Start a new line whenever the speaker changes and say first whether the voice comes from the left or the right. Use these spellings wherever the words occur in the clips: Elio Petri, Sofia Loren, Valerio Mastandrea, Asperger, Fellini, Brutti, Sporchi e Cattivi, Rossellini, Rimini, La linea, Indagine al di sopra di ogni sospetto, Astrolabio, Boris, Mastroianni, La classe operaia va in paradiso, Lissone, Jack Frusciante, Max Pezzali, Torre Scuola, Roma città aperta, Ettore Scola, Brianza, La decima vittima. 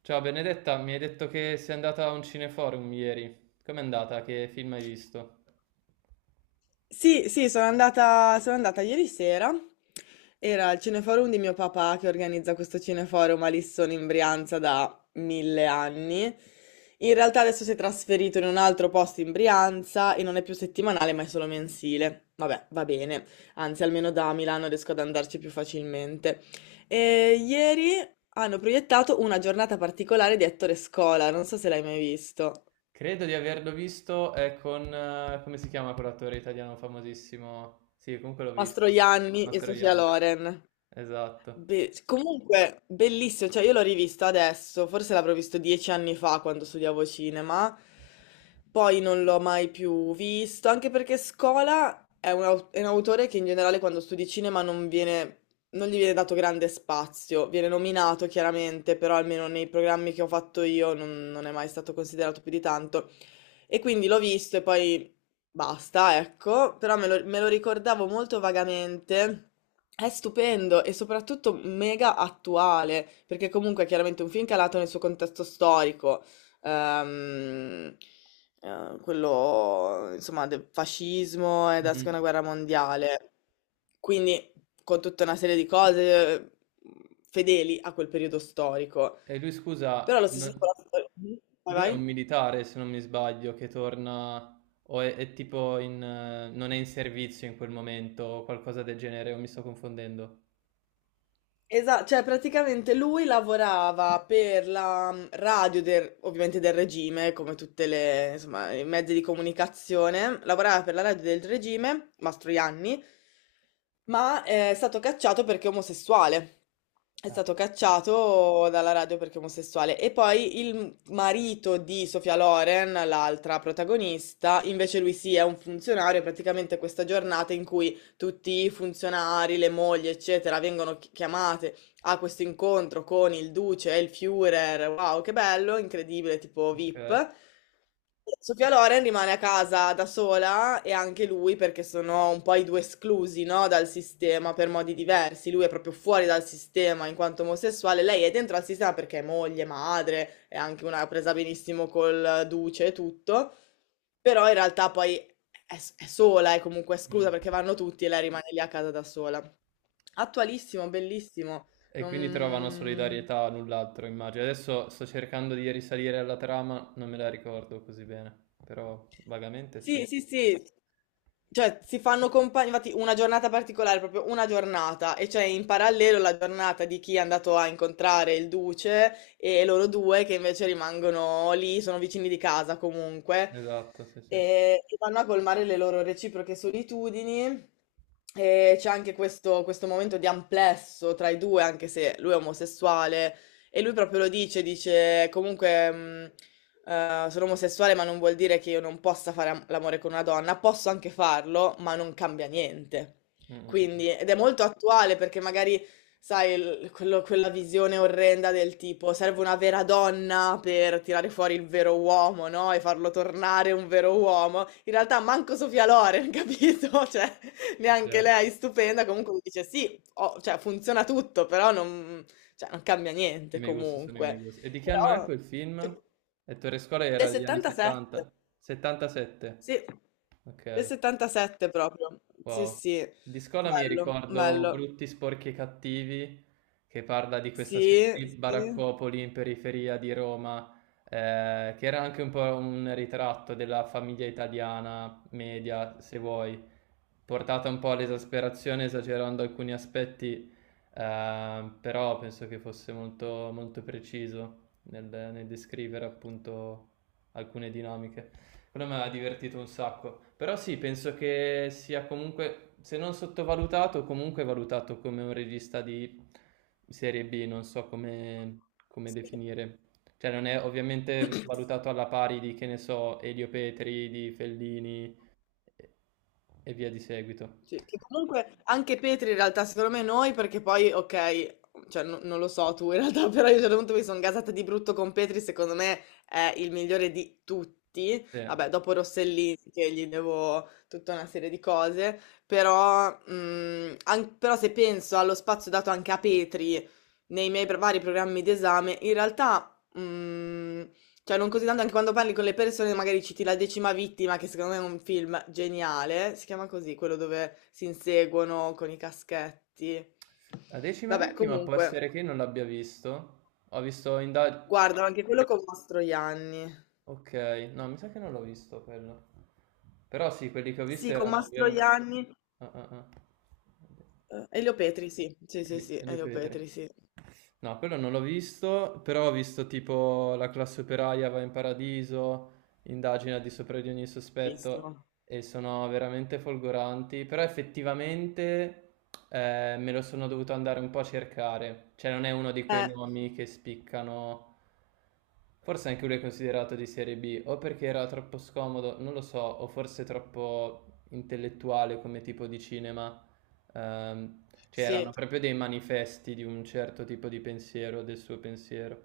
right: Ciao Benedetta, mi hai detto che sei andata a un cineforum ieri. Com'è andata? Che film hai visto?
left: Sì, sì, sono andata ieri sera. Era il cineforum di mio papà che organizza questo cineforum a Lissone in Brianza da mille anni. In realtà adesso si è trasferito in un altro posto in Brianza e non è più settimanale, ma è solo mensile. Vabbè, va bene. Anzi, almeno da Milano riesco ad andarci più facilmente. E ieri hanno proiettato una giornata particolare di Ettore Scola, non so se l'hai mai visto.
right: Credo di averlo visto, è con... come si chiama quell'attore italiano famosissimo? Sì, comunque l'ho visto.
left: Mastroianni e Sofia
right: Mastroianni.
left: Loren.
right: Esatto.
left: Comunque, bellissimo, cioè io l'ho rivisto adesso, forse l'avrò visto 10 anni fa quando studiavo cinema, poi non l'ho mai più visto, anche perché Scola è è un autore che in generale quando studi cinema non gli viene dato grande spazio, viene nominato chiaramente, però almeno nei programmi che ho fatto io non è mai stato considerato più di tanto. E quindi l'ho visto e poi basta, ecco, però me lo ricordavo molto vagamente. È stupendo e soprattutto mega attuale, perché comunque è chiaramente un film calato nel suo contesto storico, ehm, quello insomma del fascismo e della
right: Mhm.
left: seconda guerra mondiale, quindi con tutta una serie di cose, fedeli a quel periodo storico.
right: E lui,
left: Però
right: scusa,
left: allo stesso tempo Mhm. Vai,
right: lui è un
left: vai.
right: militare, se non mi sbaglio, che torna o è tipo in... non è in servizio in quel momento o qualcosa del genere, o mi sto confondendo?
left: Esatto, cioè praticamente lui lavorava per la radio ovviamente del regime, come tutte, insomma, i mezzi di comunicazione, lavorava per la radio del regime, Mastroianni, ma è stato cacciato perché omosessuale. È
right: Ah,
left: stato cacciato dalla radio perché omosessuale. E poi il marito di Sofia Loren, l'altra protagonista, invece lui sì, è un funzionario, è praticamente questa giornata in cui tutti i funzionari, le mogli, eccetera, vengono chiamate, ha questo incontro con il duce e il Führer, wow, che bello, incredibile, tipo
right: ok.
left: VIP. Sofia Loren rimane a casa da sola e anche lui perché sono un po' i due esclusi, no, dal sistema per modi diversi. Lui è proprio fuori dal sistema in quanto omosessuale, lei è dentro al sistema perché è moglie, madre, è anche una presa benissimo col duce e tutto. Però in realtà poi è sola, è comunque esclusa
right: Mhm.
left: perché vanno tutti e lei rimane lì a casa da sola. Attualissimo, bellissimo.
right: E quindi trovano
left: Non...
right: solidarietà a null'altro, immagino. Adesso sto cercando di risalire alla trama, non me la ricordo così bene, però vagamente sì.
left: Sì, sì, sì. Cioè, si fanno compagni, infatti una giornata particolare, proprio una giornata, e cioè in parallelo la giornata di chi è andato a incontrare il duce e loro due che invece rimangono lì, sono vicini di casa comunque,
right: Esatto, sì, sì. Mm,
left: e vanno a colmare le loro reciproche solitudini. E c'è anche questo momento di amplesso tra i due, anche se lui è omosessuale, e lui proprio lo dice comunque. Sono omosessuale, ma non vuol dire che io non possa fare am l'amore con una donna. Posso anche farlo, ma non cambia niente.
right: mm, mm.
left: Quindi ed è molto attuale perché magari, sai, il quello quella visione orrenda del tipo: serve una vera donna per tirare fuori il vero uomo, no, e farlo tornare un vero uomo. In realtà manco Sofia Loren, capito, cioè neanche
right: Certo.
left: lei è stupenda, comunque mi dice: "Sì, ho cioè funziona tutto, però non cambia
right: I
left: niente
right: miei gusti sono i miei
left: comunque".
right: gusti. E di che anno è
left: Però,
right: quel
left: cioè,
right: film? E Torre Scuola era
left: del
right: degli anni
left: 77,
right: 70? 77.
left: sì, del
right: Ok.
left: 77 proprio, sì,
right: Wow.
left: sì,
right: Di Scuola mi
left: bello,
right: ricordo
left: bello,
right: Brutti, Sporchi e Cattivi, che parla di questa
left: sì,
right: specie di
left: sì,
right: baraccopoli in periferia di Roma, che era anche un po' un ritratto della famiglia italiana media, se vuoi portata un po' all'esasperazione esagerando alcuni aspetti, però penso che fosse molto, molto preciso nel descrivere appunto alcune dinamiche. Quello mi ha divertito un sacco, però sì, penso che sia comunque, se non sottovalutato, comunque valutato come un regista di serie B, non so come, come
left: sì.
right: definire. Cioè non è ovviamente valutato alla pari di, che ne so, Elio Petri, di Fellini, e e via di seguito.
left: Sì, che comunque anche Petri in realtà secondo me noi perché poi ok, cioè non lo so tu in realtà, però io a un certo punto mi sono gasata di brutto con Petri, secondo me è il migliore di tutti,
right: Sì.
left: vabbè dopo Rossellini che gli devo tutta una serie di cose, però se penso allo spazio dato anche a Petri nei miei vari programmi d'esame, in realtà cioè, non così tanto anche quando parli con le persone, magari citi La decima vittima, che secondo me è un film geniale. Si chiama così, quello dove si inseguono con i caschetti.
right: La decima
left: Vabbè,
right: vittima può
left: comunque,
right: essere che io non l'abbia visto. Ho visto inda
left: guardano anche quello con Mastroianni.
right: okay, no mi sa che non l'ho visto quello. Però sì, quelli che ho visto
left: Sì, con
right: erano vero
left: Mastroianni.
right: ah, ah, ah.
left: Elio Petri, sì. Sì, sì, sì,
right: E li
left: Elio
right: ho
left: Petri, sì.
right: No, quello non l'ho visto, però ho visto tipo La classe operaia va in paradiso, Indagine al di sopra di ogni sospetto
left: Bellissimo.
right: e sono veramente folgoranti, però effettivamente me lo sono dovuto andare un po' a cercare, cioè non è uno di quei
left: Eh,
right: nomi che spiccano, forse anche lui è considerato di serie B, o perché era troppo scomodo, non lo so, o forse troppo intellettuale come tipo di cinema. C'erano
left: sì.
right: proprio dei manifesti di un certo tipo di pensiero, del suo pensiero.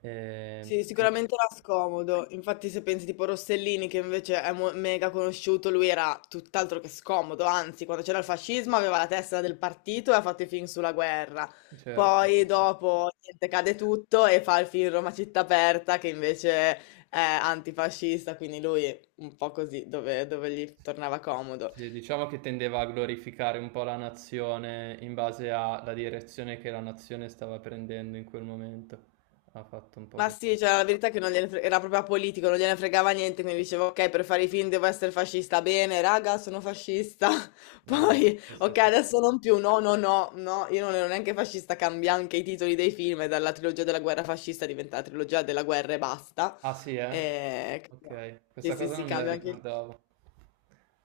right: Ehm,
left: Sì,
right: quindi-
left: sicuramente era scomodo. Infatti, se pensi tipo Rossellini, che invece è mega conosciuto, lui era tutt'altro che scomodo. Anzi, quando c'era il fascismo aveva la testa del partito e ha fatto i film sulla guerra.
right: certo, sì,
left: Poi
right: sì.
left: dopo niente, cade tutto e fa il film Roma città aperta, che invece è antifascista, quindi lui un po' così, dove gli tornava comodo.
right: Sì, diciamo che tendeva a glorificare un po' la nazione in base alla direzione che la nazione stava prendendo in quel momento. Ha fatto un po'
left: Ma
right: questo.
left: sì, cioè, la verità è che non gliene era proprio apolitico, non gliene fregava niente, quindi dicevo, ok, per fare i film devo essere fascista, bene, raga, sono fascista.
right: Esatto,
left: Poi,
right: sì, sì,
left: ok,
right: sì, sì.
left: adesso non più, no, no, no, no, io non ero neanche fascista, cambia anche i titoli dei film, e dalla trilogia della guerra fascista diventa la trilogia della guerra e basta.
right: Ah sì, eh?
left: E...
right: Ok,
left: Sì,
right: questa
left: sì,
right: cosa
left: sì,
right: non me la
left: cambia anche,
right: ricordavo.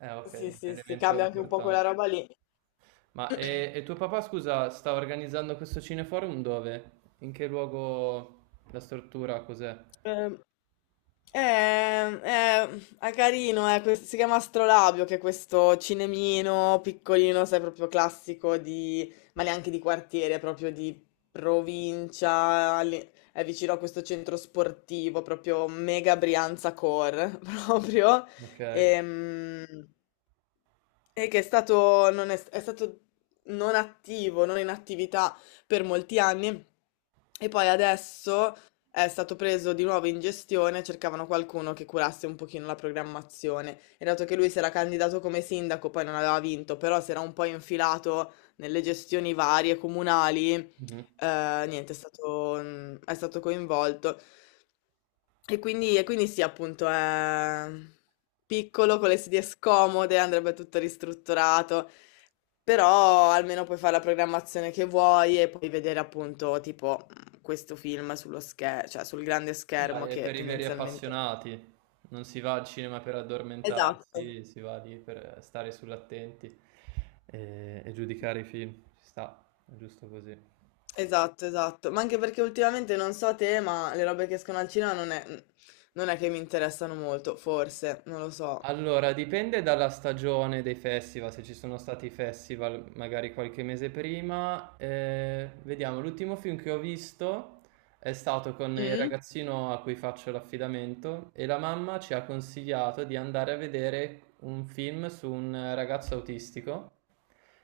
right: Ok,
left: sì,
right: un
left: sì, sì,
right: elemento
left: cambia anche un po' quella
right: importante.
left: roba lì.
right: Ma e tuo papà, scusa, sta organizzando questo cineforum dove? In che luogo? La struttura cos'è?
left: Ehm, Eh, eh, è carino, si chiama Astrolabio, che è questo cinemino piccolino, sai, proprio classico di, ma neanche di quartiere, proprio di provincia, lì, è vicino a questo centro sportivo, proprio mega Brianza Core, proprio.
right: Ok.
left: Ehm, e che è stato, non è, è stato non attivo, non in attività per molti anni e poi adesso è stato preso di nuovo in gestione, cercavano qualcuno che curasse un pochino la programmazione e dato che lui si era candidato come sindaco, poi non aveva vinto, però si era un po' infilato nelle gestioni varie comunali,
right: Mhm.
left: niente, è stato coinvolto. E quindi sì, appunto, è piccolo, con le sedie scomode, andrebbe tutto ristrutturato, però almeno puoi fare la programmazione che vuoi e puoi vedere appunto tipo questo film sullo schermo, cioè sul grande schermo
right: Dai, è
left: che
right: per i veri
left: tendenzialmente...
right: appassionati. Non si va al cinema per
left: Esatto,
right: addormentarsi, si va lì per stare sull'attenti e giudicare i film. Ci sta, è giusto così.
left: esatto, esatto. Ma anche perché ultimamente non so te, ma le robe che escono al cinema non è che mi interessano molto, forse, non lo so.
right: Allora, dipende dalla stagione dei festival, se ci sono stati i festival magari qualche mese prima. Vediamo, l'ultimo film che ho visto è stato con il
left: Mm?
right: ragazzino a cui faccio l'affidamento e la mamma ci ha consigliato di andare a vedere un film su un ragazzo autistico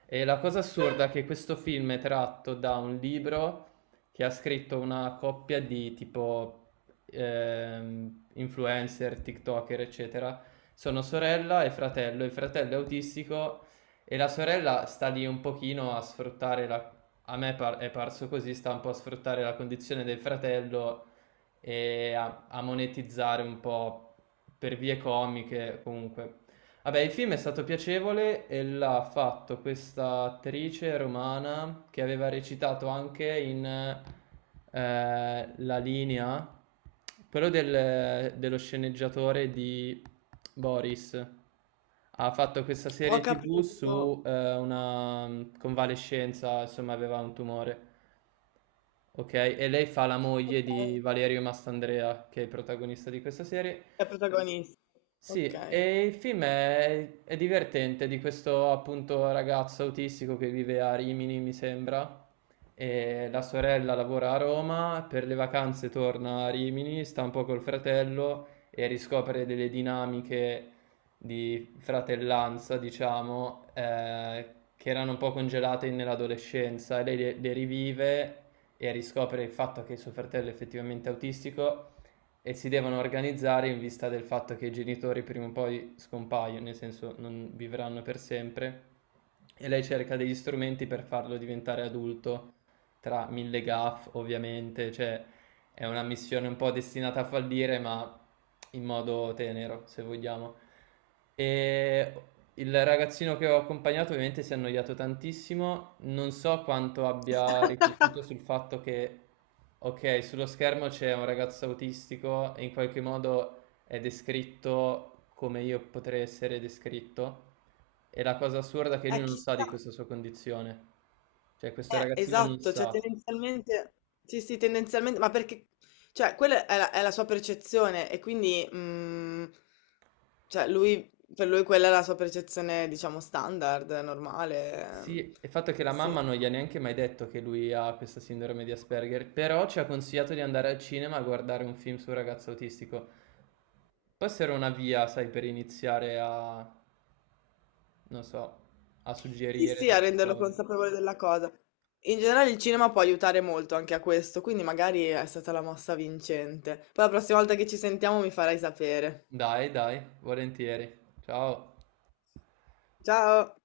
right: e la cosa assurda è che questo film è tratto da un libro che ha scritto una coppia di tipo influencer, TikToker, eccetera. Sono sorella e fratello, il fratello è autistico e la sorella sta lì un pochino a sfruttare la... è parso così, sta un po' a sfruttare la condizione del fratello e a monetizzare un po' per vie comiche comunque. Vabbè, il film è stato piacevole e l'ha fatto questa attrice romana che aveva recitato anche in La linea, quello dello sceneggiatore di Boris. Ha fatto questa
left: Ho
right: serie TV
left: capito.
right: su una convalescenza, insomma, aveva un tumore. Ok, e lei fa la moglie
left: Ok,
right: di Valerio Mastandrea, che è il protagonista di questa serie,
left: è protagonista.
right: sì,
left: Ok.
right: e il film è divertente di questo appunto ragazzo autistico che vive a Rimini, mi sembra, e la sorella lavora a Roma, per le vacanze torna a Rimini, sta un po' col fratello e riscopre delle dinamiche di fratellanza, diciamo, che erano un po' congelate nell'adolescenza, e lei le rivive e riscopre il fatto che suo fratello è effettivamente autistico e si devono organizzare in vista del fatto che i genitori prima o poi scompaiono, nel senso non vivranno per sempre. E lei cerca degli strumenti per farlo diventare adulto, tra mille gaff ovviamente, cioè è una missione un po' destinata a fallire, ma in modo tenero, se vogliamo. E il ragazzino che ho accompagnato ovviamente si è annoiato tantissimo, non so quanto abbia riflettuto sul fatto che ok, sullo schermo c'è un ragazzo autistico e in qualche modo è descritto come io potrei essere descritto. E la cosa assurda è che lui non sa
left: Chissà,
right: di questa sua condizione. Cioè, questo ragazzino non
left: esatto, cioè
right: sa.
left: tendenzialmente, sì, sì, tendenzialmente, ma perché, cioè, quella è la sua percezione e quindi, cioè, per lui quella è la sua percezione, diciamo, standard, normale,
right: Sì, il fatto è che la
left: sì.
right: mamma non gli ha neanche mai detto che lui ha questa sindrome di Asperger, però ci ha consigliato di andare al cinema a guardare un film sul ragazzo autistico. Può essere una via, sai, per iniziare a, non so, a
left: Sì,
right: suggerire
left: sì, a
right: delle
left: renderlo
right: cose.
left: consapevole della cosa. In generale il cinema può aiutare molto anche a questo, quindi magari è stata la mossa vincente. Poi la prossima volta che ci sentiamo mi farai sapere.
right: Dai, dai, volentieri. Ciao.
left: Ciao!